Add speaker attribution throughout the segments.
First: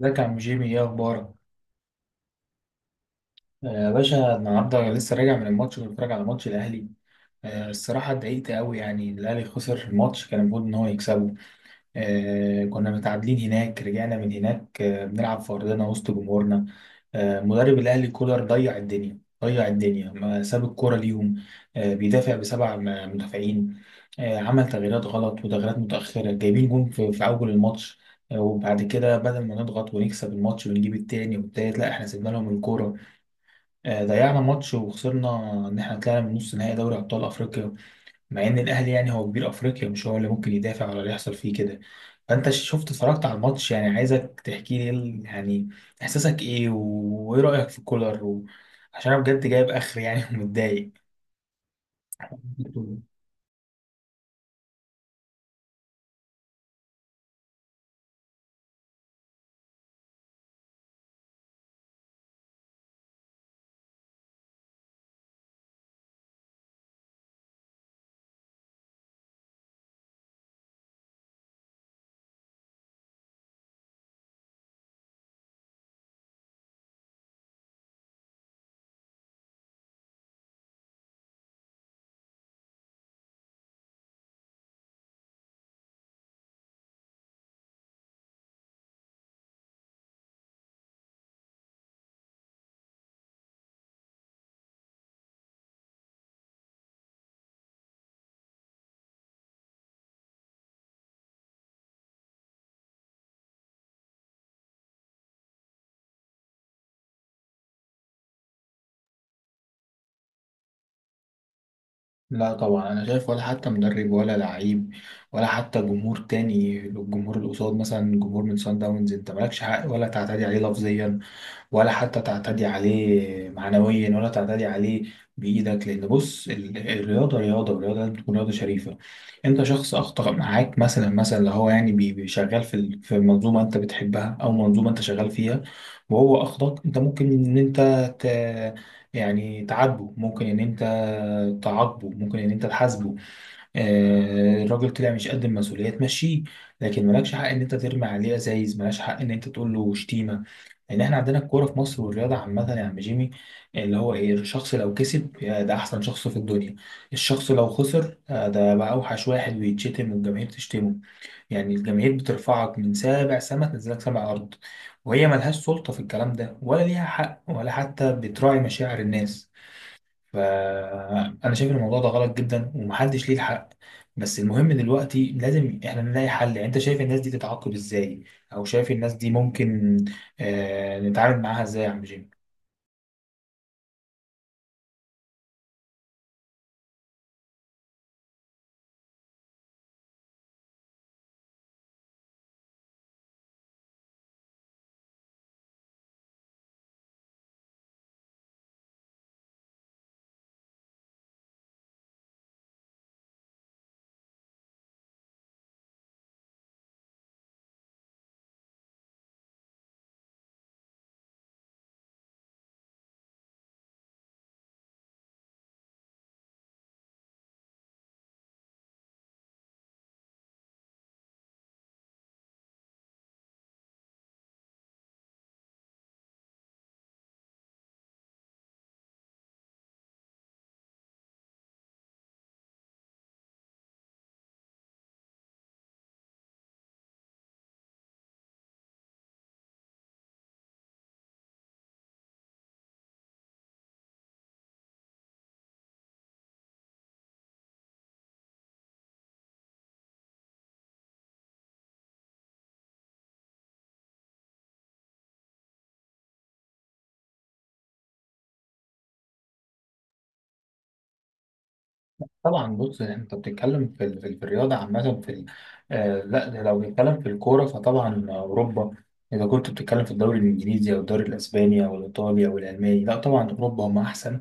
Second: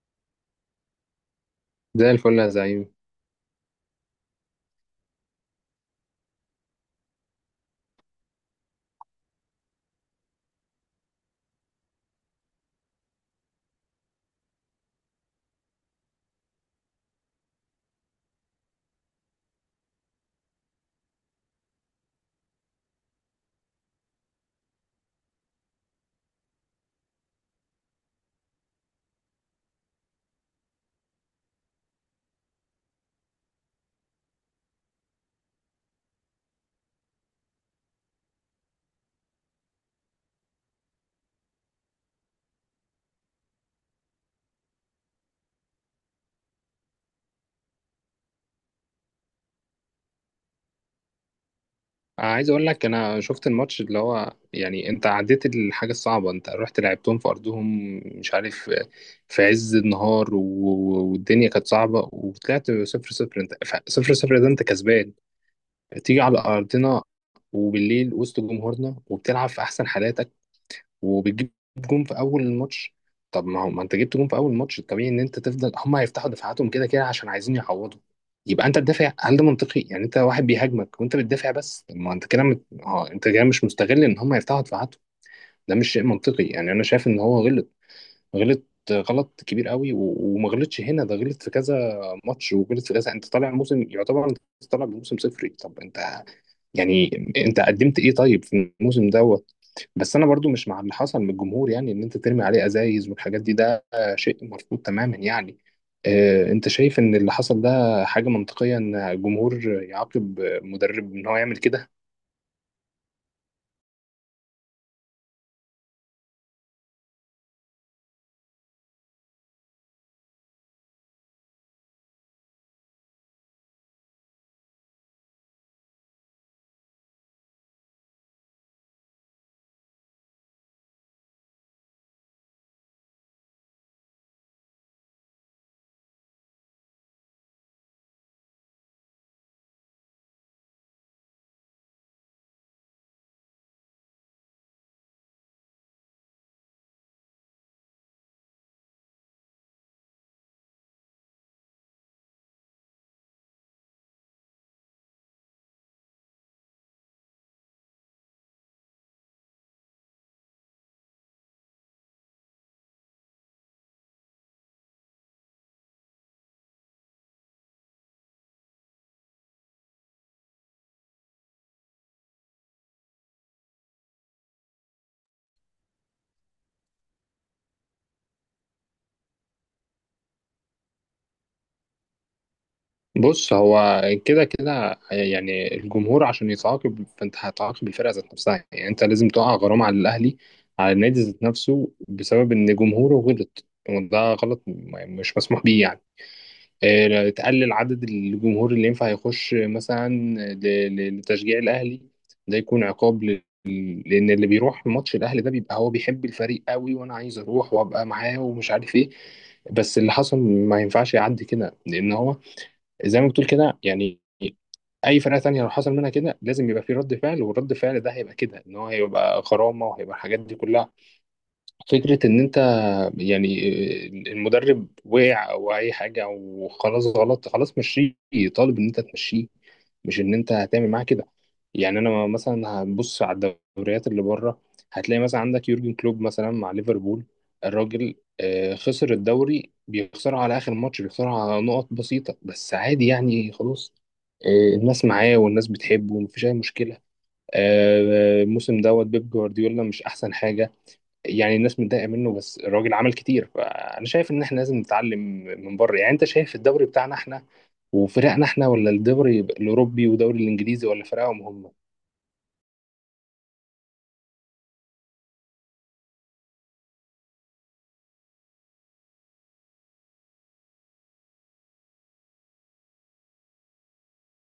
Speaker 1: ازيك يا عم جيمي، ايه اخبارك؟
Speaker 2: زي الفل يا زعيم.
Speaker 1: يا باشا، النهارده لسه راجع من الماتش. كنت بتفرج على ماتش الاهلي. الصراحه اتضايقت قوي، يعني الاهلي خسر الماتش، كان المفروض ان هو يكسبه. كنا متعادلين هناك، رجعنا من هناك. بنلعب في أرضنا وسط جمهورنا. مدرب الأهلي كولر ضيع الدنيا. ضيع الدنيا، ما ساب الكورة ليهم. بيدافع بسبع مدافعين. عمل تغييرات غلط وتغييرات متأخرة، جايبين جون في أول الماتش. وبعد كده بدل ما نضغط ونكسب الماتش ونجيب التاني والتالت، لا احنا سيبنا لهم الكورة. ضيعنا ماتش وخسرنا، إن احنا طلعنا من نص نهائي دوري أبطال أفريقيا، مع ان الاهلي يعني هو كبير افريقيا، مش هو اللي ممكن يدافع ولا اللي يحصل فيه كده. فانت شفت، اتفرجت على الماتش، يعني عايزك تحكي لي إيه يعني احساسك ايه وايه رايك في كولر عشان انا بجد جايب اخر يعني ومتضايق.
Speaker 2: عايز اقول لك، انا شفت الماتش اللي هو يعني انت عديت الحاجه الصعبه. انت رحت لعبتهم في ارضهم، مش عارف، في عز النهار والدنيا كانت صعبه وطلعت 0-0. انت 0-0 ده انت كسبان. تيجي على ارضنا وبالليل وسط جمهورنا وبتلعب في احسن حالاتك وبتجيب جون في اول الماتش. طب ما هو، ما انت جبت جون في اول الماتش، الطبيعي ان انت تفضل، هم هيفتحوا دفاعاتهم كده كده عشان عايزين يعوضوا. يبقى انت تدافع؟ هل ده منطقي؟ يعني انت واحد بيهاجمك وانت بتدافع. بس طب ما انت كده مت... اه انت كده مش مستغل ان هم يفتحوا دفاعاتهم. ده مش شيء منطقي. يعني انا شايف ان هو غلط. غلط. غلط كبير قوي وما غلطش هنا، ده غلط في كذا ماتش وغلط في كذا. انت طالع موسم يعتبر انت طالع بموسم صفري. طب انت يعني انت قدمت ايه طيب في الموسم دوت؟ بس انا برضو مش مع اللي حصل من الجمهور، يعني ان انت ترمي عليه ازايز والحاجات دي، ده شيء مرفوض تماما يعني. اه انت شايف ان اللي حصل ده حاجة منطقية، ان الجمهور يعاقب مدرب ان هو يعمل كده؟
Speaker 1: لا طبعا، انا شايف ولا حتى مدرب ولا لعيب ولا حتى جمهور تاني. الجمهور اللي قصاد، مثلا جمهور من سان داونز، انت مالكش حق ولا تعتدي عليه لفظيا، ولا حتى تعتدي عليه معنويا، ولا تعتدي عليه بإيدك. لأن بص، الرياضة رياضة، والرياضة لازم تكون رياضة شريفة. أنت شخص أخطأ معاك، مثلا مثلا اللي هو يعني شغال في في منظومة أنت بتحبها أو منظومة أنت شغال فيها، وهو أخطأك. أنت ممكن إن أنت ت... يعني تعاتبه، ممكن إن أنت تعاقبه، ممكن إن أنت تحاسبه. الراجل طلع مش قد المسؤولية، تمشيه. لكن مالكش حق إن أنت ترمي عليه أزايز، مالكش حق إن أنت تقول له شتيمة. لان احنا عندنا الكوره في مصر والرياضه عامه يا عم جيمي، اللي هو ايه؟ الشخص لو كسب، يا ده احسن شخص في الدنيا. الشخص لو خسر، ده بقى اوحش واحد، ويتشتم والجماهير تشتمه. يعني الجماهير بترفعك من سابع سما، تنزلك سابع ارض، وهي ملهاش سلطه في الكلام ده، ولا ليها حق، ولا حتى بتراعي مشاعر الناس. فأنا شايف إن الموضوع ده غلط جدا، ومحدش ليه الحق. بس المهم دلوقتي لازم إحنا نلاقي حل. يعني أنت شايف الناس دي تتعاقب إزاي، أو شايف الناس دي ممكن نتعامل معاها إزاي يا عم جيم؟
Speaker 2: بص، هو كده كده يعني الجمهور عشان يتعاقب فانت هتعاقب الفرقة ذات نفسها، يعني انت لازم تقع غرامة على الاهلي، على النادي ذات نفسه، بسبب ان جمهوره غلط. وده غلط مش مسموح بيه يعني. تقلل عدد الجمهور اللي ينفع يخش مثلا لتشجيع الأهلي. ده يكون عقاب. لأن اللي بيروح ماتش الأهلي ده بيبقى هو بيحب الفريق قوي، وأنا عايز أروح وأبقى معاه ومش عارف إيه. بس اللي حصل ما ينفعش يعدي كده، لأن هو زي ما بتقول كده. يعني أي فرقة تانية لو حصل منها كده لازم يبقى في رد فعل، والرد فعل ده هيبقى كده إن هو هيبقى غرامة وهيبقى الحاجات دي كلها. فكرة إن أنت يعني المدرب وقع أو أي حاجة وخلاص غلط، خلاص مشيه. طالب إن أنت تمشيه، مش إن أنت هتعمل معاه كده. يعني أنا مثلا هنبص على الدوريات اللي بره. هتلاقي مثلا عندك يورجن كلوب مثلا مع ليفربول، الراجل خسر الدوري، بيخسره على آخر ماتش، بيخسره على نقط بسيطة، بس عادي يعني خلاص. الناس معاه والناس بتحبه ومفيش أي مشكلة. الموسم دوت بيب جوارديولا مش أحسن حاجة، يعني الناس متضايقه منه، بس الراجل عمل كتير. فانا شايف ان احنا لازم نتعلم من بره. يعني انت شايف الدوري بتاعنا احنا وفرقنا احنا، ولا الدوري الاوروبي والدوري الانجليزي ولا فرقهم هم؟
Speaker 1: طبعا. بص، أنت بتتكلم في في الرياضة عامة، في لا، ده لو بنتكلم في الكورة فطبعا أوروبا. إذا كنت بتتكلم في الدوري الإنجليزي أو الدوري الأسباني أو الإيطالي أو الألماني، لا طبعا أوروبا هم أحسن.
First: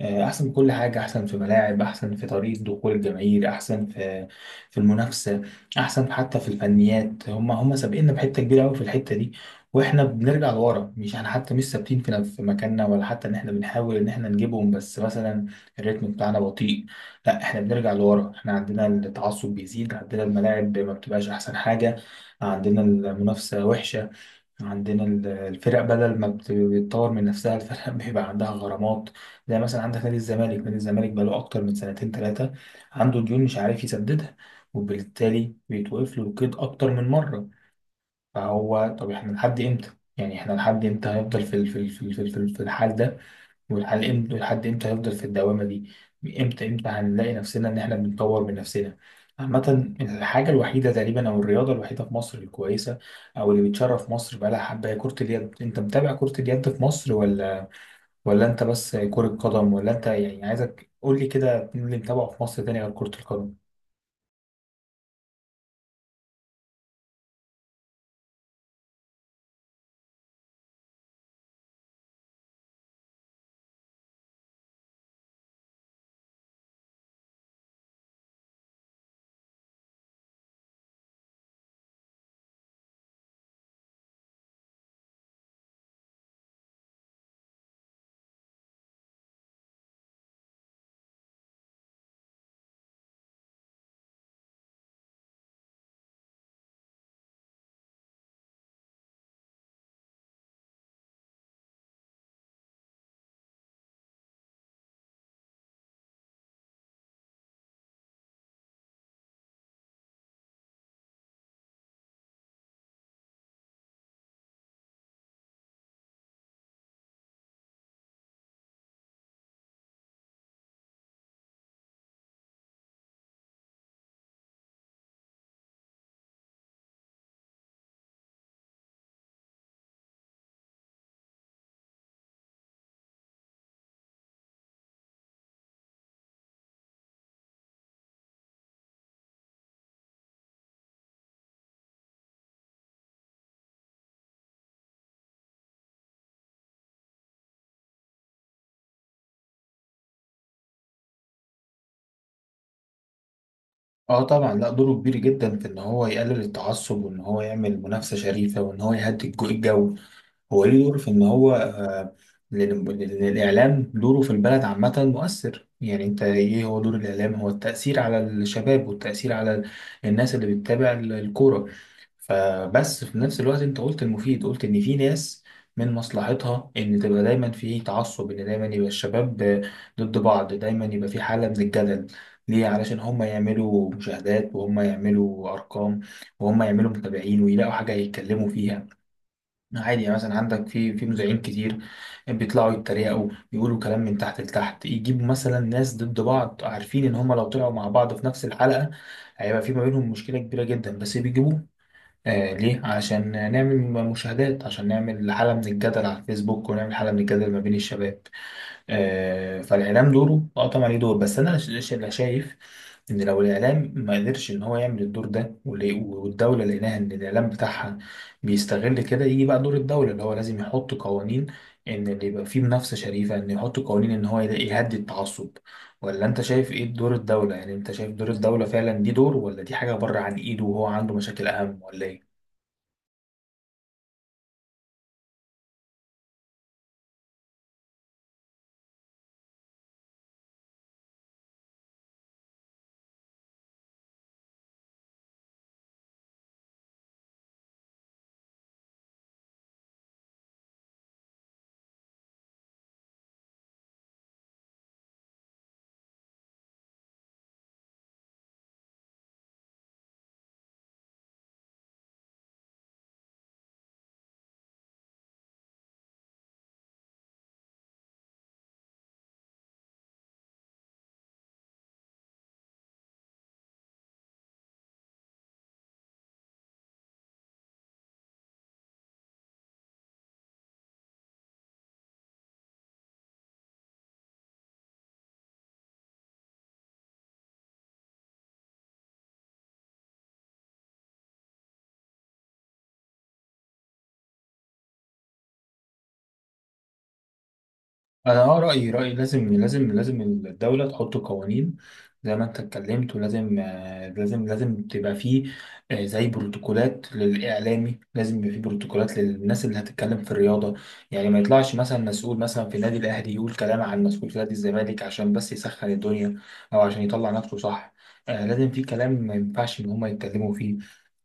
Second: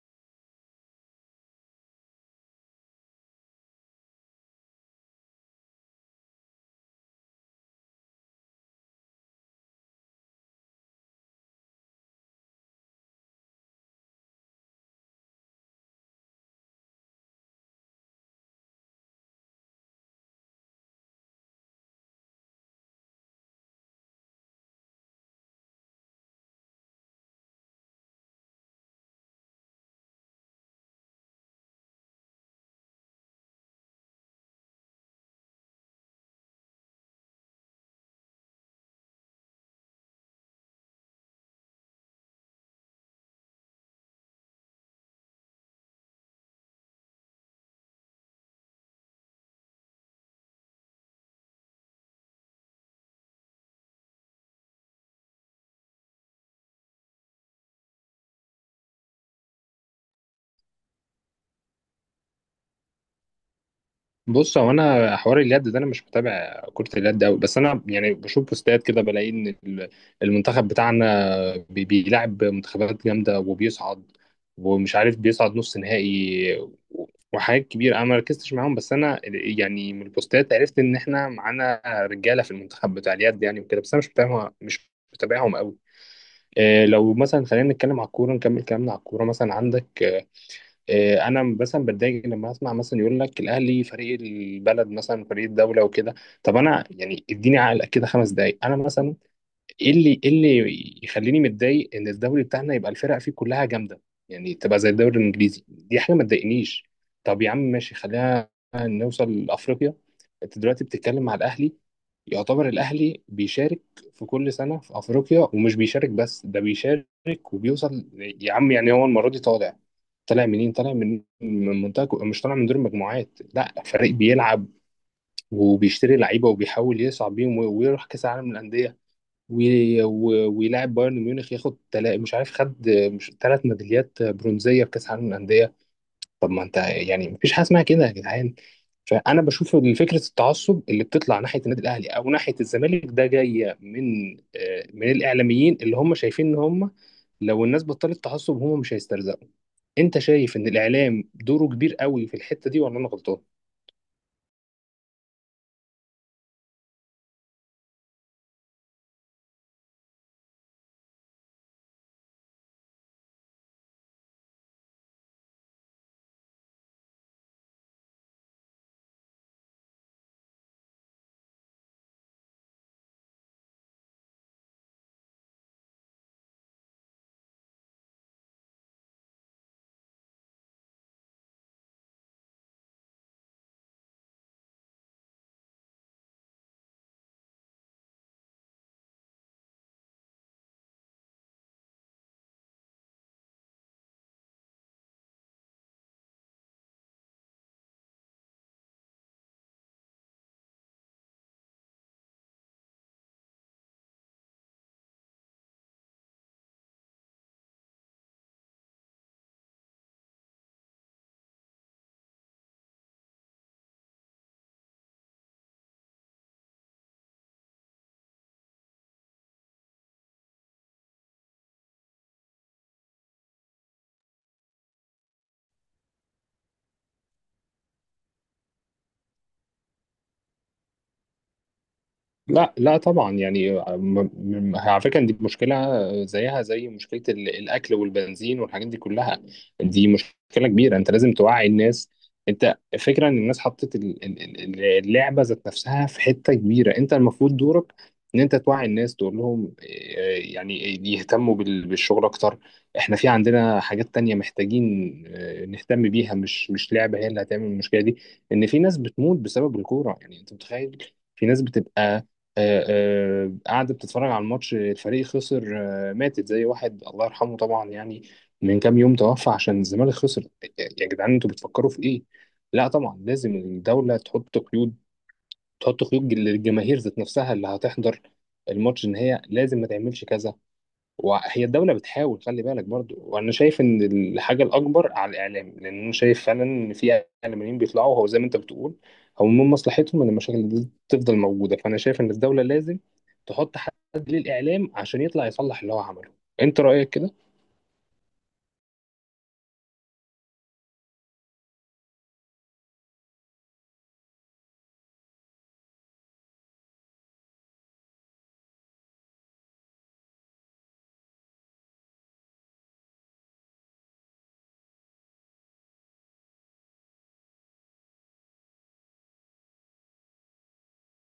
Speaker 1: احسن في كل حاجه، احسن في ملاعب، احسن في طريقه دخول الجماهير، احسن في المنافسه، احسن حتى في الفنيات. هم سابقيننا بحته كبيره قوي في الحته دي، واحنا بنرجع لورا. مش احنا حتى مش ثابتين في في مكاننا، ولا حتى ان احنا بنحاول ان احنا نجيبهم، بس مثلا الريتم بتاعنا بطيء. لا احنا بنرجع لورا، احنا عندنا التعصب بيزيد، عندنا الملاعب ما بتبقاش احسن حاجه، عندنا المنافسه وحشه، عندنا الفرق بدل ما بتطور من نفسها، الفرق بيبقى عندها غرامات. زي مثلا عندك نادي الزمالك. نادي الزمالك بقاله أكتر من سنتين ثلاثة، عنده ديون مش عارف يسددها، وبالتالي بيتوقف له القيد أكتر من مرة. فهو طب احنا لحد إمتى؟ يعني احنا لحد إمتى هيفضل في في الحال ده؟ ولحد امتى، ولحد امتى هنفضل في الدوامة دي؟ امتى امتى هنلاقي نفسنا ان احنا بنطور من نفسنا؟ عامة، الحاجة الوحيدة تقريبا، او الرياضة الوحيدة في مصر الكويسة، او اللي بتشرف مصر بقالها حبة هي كرة اليد. انت متابع كرة اليد في مصر، ولا انت بس كرة قدم؟ ولا انت يعني، عايزك قول لي كده، مين اللي متابعه في مصر تاني غير كرة القدم؟
Speaker 2: بص، هو انا حوار اليد ده انا مش متابع كرة اليد قوي، بس انا يعني بشوف بوستات كده بلاقي ان المنتخب بتاعنا بيلعب منتخبات جامدة وبيصعد، ومش عارف بيصعد نص نهائي وحاجات كبيرة. انا ما ركزتش معاهم، بس انا يعني من البوستات عرفت ان احنا معانا رجالة في المنتخب بتاع اليد يعني وكده. بس انا مش متابعهم، مش متابعهم قوي. إيه، لو مثلا خلينا نتكلم على الكورة، نكمل كلامنا على الكورة. مثلا عندك، إيه، انا مثلا بتضايق لما اسمع مثلا يقول لك الاهلي فريق البلد مثلا، فريق الدوله وكده. طب انا يعني اديني عقل كده 5 دقائق. انا مثلا، ايه اللي يخليني متضايق ان الدوري بتاعنا يبقى الفرق فيه كلها جامده؟ يعني تبقى زي الدوري الانجليزي. دي حاجه ما تضايقنيش. طب يا عم ماشي، خلينا نوصل لافريقيا. انت دلوقتي بتتكلم مع الاهلي، يعتبر الاهلي بيشارك في كل سنه في افريقيا، ومش بيشارك بس، ده بيشارك وبيوصل يا عم. يعني هو المره دي طالع. طالع منين؟ طالع مش طالع من دور المجموعات. لا، فريق بيلعب وبيشتري لعيبه وبيحاول يصعد بيهم ويروح كاس العالم للانديه، ويلاعب بايرن ميونخ، ياخد مش عارف خد مش 3 ميداليات برونزيه في كاس العالم للانديه. طب ما انت يعني مفيش حاجه اسمها كده يا جدعان. فانا بشوف ان فكره التعصب اللي بتطلع ناحيه النادي الاهلي او ناحيه الزمالك ده جايه من الاعلاميين اللي هم شايفين ان هم لو الناس بطلت تعصب هم مش هيسترزقوا. انت شايف ان الاعلام دوره كبير قوي في الحته دي، ولا انا غلطان؟
Speaker 1: اه طبعا، لا دوره كبير جدا في ان هو يقلل التعصب، وان هو يعمل منافسة شريفة، وان هو يهدي الجو. هو ليه دور في ان هو لأن الاعلام دوره في البلد عامه مؤثر. يعني انت ايه هو دور الاعلام؟ هو التاثير على الشباب، والتاثير على الناس اللي بتتابع الكوره. فبس في نفس الوقت، انت قلت المفيد، قلت ان في ناس من مصلحتها ان تبقى دايما في تعصب، ان دايما يبقى الشباب ضد بعض، دايما يبقى في حاله من الجدل. ليه؟ علشان هم يعملوا مشاهدات، وهم يعملوا ارقام، وهم يعملوا متابعين، ويلاقوا حاجه يتكلموا فيها. عادي. يعني مثلا عندك في مذيعين كتير بيطلعوا يتريقوا، يقولوا كلام من تحت لتحت، يجيبوا مثلا ناس ضد بعض، عارفين ان هم لو طلعوا مع بعض في نفس الحلقة هيبقى في ما بينهم مشكلة كبيرة جدا، بس بيجيبوه. ليه؟ عشان نعمل مشاهدات، عشان نعمل حالة من الجدل على الفيسبوك، ونعمل حالة من الجدل ما بين الشباب. فالاعلام دوره اه طبعا ليه دور. بس انا اللي شايف ان لو الاعلام ما قدرش ان هو يعمل الدور ده، والدوله لقيناها ان الاعلام بتاعها بيستغل كده، يجي بقى دور الدوله، اللي هو لازم يحط قوانين. ان اللي يبقى فيه منافسه شريفه، ان يحط قوانين ان هو يهدي التعصب. ولا انت شايف ايه دور الدوله؟ يعني انت شايف دور الدوله فعلا دي دور، ولا دي حاجه بره عن ايده وهو عنده مشاكل اهم، ولا ايه؟
Speaker 2: لا لا طبعا يعني على فكره دي مشكله زيها زي مشكله الاكل والبنزين والحاجات دي كلها. دي مشكله كبيره، انت لازم توعي الناس. انت فكره ان الناس حطت اللعبه ذات نفسها في حته كبيره. انت المفروض دورك ان انت توعي الناس تقول لهم، يعني، يهتموا بالشغل اكتر. احنا في عندنا حاجات تانية محتاجين نهتم بيها، مش لعبه هي اللي هتعمل المشكله دي. ان في ناس بتموت بسبب الكوره، يعني انت متخيل في ناس بتبقى آه، قاعدة بتتفرج على الماتش، الفريق خسر، ماتت. زي واحد الله يرحمه طبعا يعني من كام يوم توفى عشان الزمالك خسر. يا جدعان انتوا بتفكروا في ايه؟ لا طبعا لازم الدولة تحط قيود، تحط قيود للجماهير ذات نفسها اللي هتحضر الماتش، ان هي لازم ما تعملش كذا. وهي الدولة بتحاول، خلي بالك برضو. وأنا شايف إن الحاجة الأكبر على الإعلام، لأن أنا شايف فعلا إن في إعلاميين بيطلعوا، هو زي ما أنت بتقول، هو من مصلحتهم إن المشاكل دي تفضل موجودة. فأنا شايف إن الدولة لازم تحط حد للإعلام عشان يطلع يصلح اللي هو عمله. أنت رأيك كده؟
Speaker 1: انا رايي لازم لازم لازم الدوله تحط قوانين، زي ما انت اتكلمت. ولازم لازم لازم تبقى فيه زي بروتوكولات للاعلامي، لازم يبقى فيه بروتوكولات للناس اللي هتتكلم في الرياضه. يعني ما يطلعش مثلا مسؤول مثلا في نادي الاهلي يقول كلام عن مسؤول في نادي الزمالك عشان بس يسخن الدنيا، او عشان يطلع نفسه صح. لازم في كلام ما ينفعش ان هم يتكلموا فيه،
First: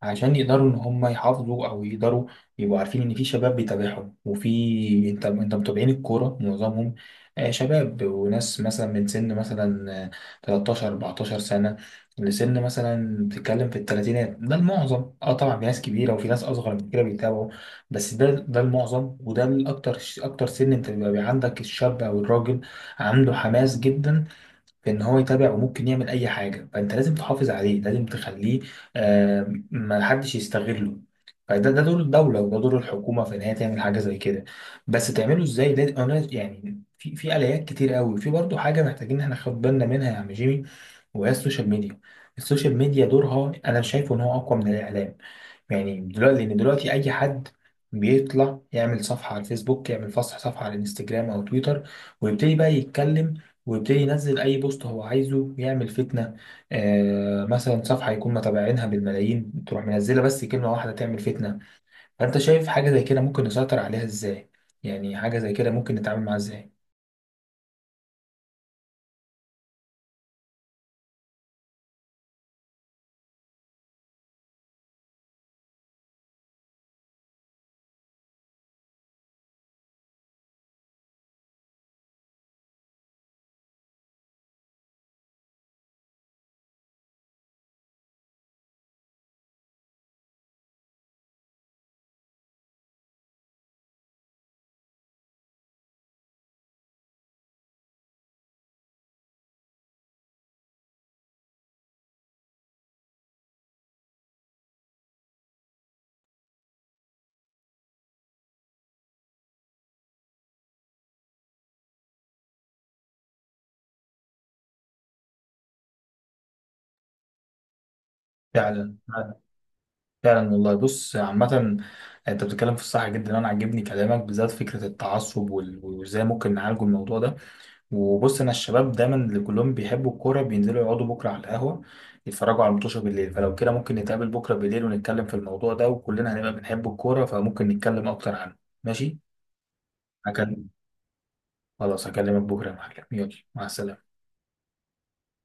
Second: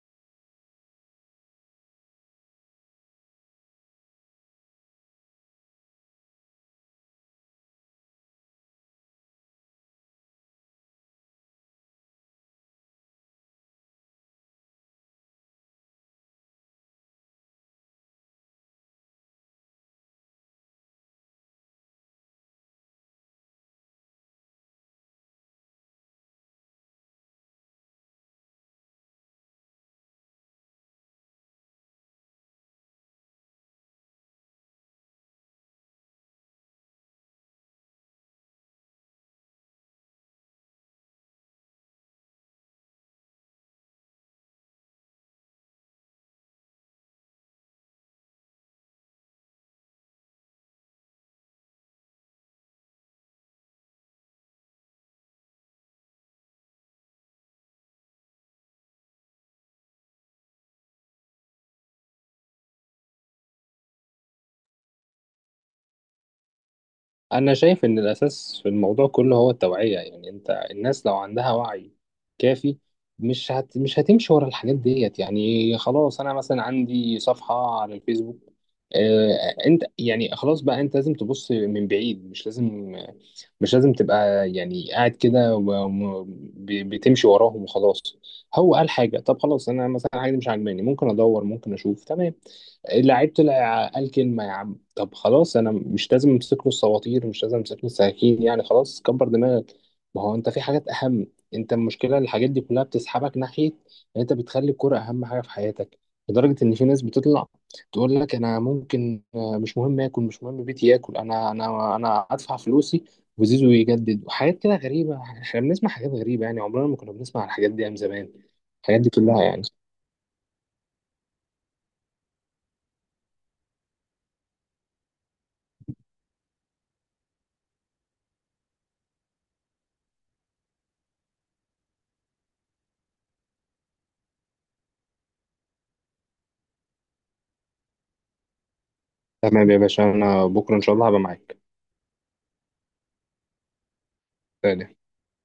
Speaker 1: عشان يقدروا ان هم يحافظوا، او يقدروا يبقوا عارفين ان في شباب بيتابعهم. وفي انت متابعين الكوره معظمهم شباب وناس، مثلا من سن، مثلا 13 14 سنة، لسن مثلا بتتكلم في الثلاثينات. ده المعظم، اه طبعا في ناس كبيرة وفي ناس أصغر من كده بيتابعوا، بس ده المعظم، وده الأكتر. أكتر سن أنت بيبقى عندك الشاب أو الراجل، عنده حماس جدا في ان هو يتابع وممكن يعمل اي حاجه، فانت لازم تحافظ عليه، لازم تخليه ما حدش يستغله. فده دور الدوله، وده دور الحكومه في ان هي تعمل حاجه زي كده. بس تعمله ازاي ده؟ انا يعني في اليات كتير قوي. في برضه حاجه محتاجين احنا ناخد بالنا منها يا عم جيمي، وهي السوشيال ميديا. السوشيال ميديا دورها انا شايفه ان هو اقوى من الاعلام. يعني دلوقتي، لان دلوقتي اي حد بيطلع يعمل صفحه على الفيسبوك، يعمل فصح صفحه على الانستجرام او تويتر، ويبتدي بقى يتكلم، ويبتدي ينزل اي بوست هو عايزه، يعمل فتنه. مثلا صفحه يكون متابعينها بالملايين، تروح منزله بس كلمه واحده تعمل فتنه. فانت شايف حاجه زي كده ممكن نسيطر عليها ازاي؟ يعني حاجه زي كده ممكن نتعامل معاها ازاي؟
Speaker 2: أنا شايف إن الأساس في الموضوع كله هو التوعية. يعني أنت الناس لو عندها وعي كافي مش هتمشي ورا الحاجات ديت. يعني خلاص أنا مثلا عندي صفحة على الفيسبوك. أنت يعني خلاص بقى، أنت لازم تبص من بعيد، مش لازم تبقى يعني قاعد كده بتمشي وراهم وخلاص. هو قال حاجة، طب خلاص أنا مثلا حاجة دي مش عاجباني ممكن أدور ممكن أشوف تمام. لعيبته قال كلمة يا عم، طب خلاص أنا مش لازم أمسك له السواطير، مش لازم أمسك له السكاكين، يعني خلاص كبر دماغك. ما هو أنت في حاجات أهم. أنت المشكلة الحاجات دي كلها بتسحبك ناحية إن أنت بتخلي الكرة أهم حاجة في حياتك. لدرجة إن في ناس بتطلع تقول لك أنا ممكن، مش مهم آكل، مش مهم بيتي، آكل أنا أدفع فلوسي وزيزو يجدد وحاجات كده غريبة. إحنا بنسمع حاجات غريبة، يعني عمرنا ما كنا بنسمع الحاجات دي أيام زمان.
Speaker 1: فعلا،
Speaker 2: الحاجات دي كلها يعني.
Speaker 1: فعلا والله. بص عامة، انت بتتكلم في الصح جدا، انا عاجبني كلامك، بالذات فكرة التعصب وازاي ممكن نعالجه الموضوع ده. وبص، انا الشباب دايما اللي كلهم بيحبوا الكوره بينزلوا يقعدوا بكره على القهوه، يتفرجوا على المطوشه بالليل، فلو كده ممكن نتقابل بكره بالليل ونتكلم في الموضوع ده، وكلنا هنبقى بنحب الكوره فممكن نتكلم اكتر عنه. ماشي.
Speaker 2: تمام يا باشا، أنا
Speaker 1: هكلم،
Speaker 2: بكرة إن شاء الله هبقى معاك.
Speaker 1: خلاص هكلمك بكره يا معلم، يلا، مع السلامه.
Speaker 2: سلام.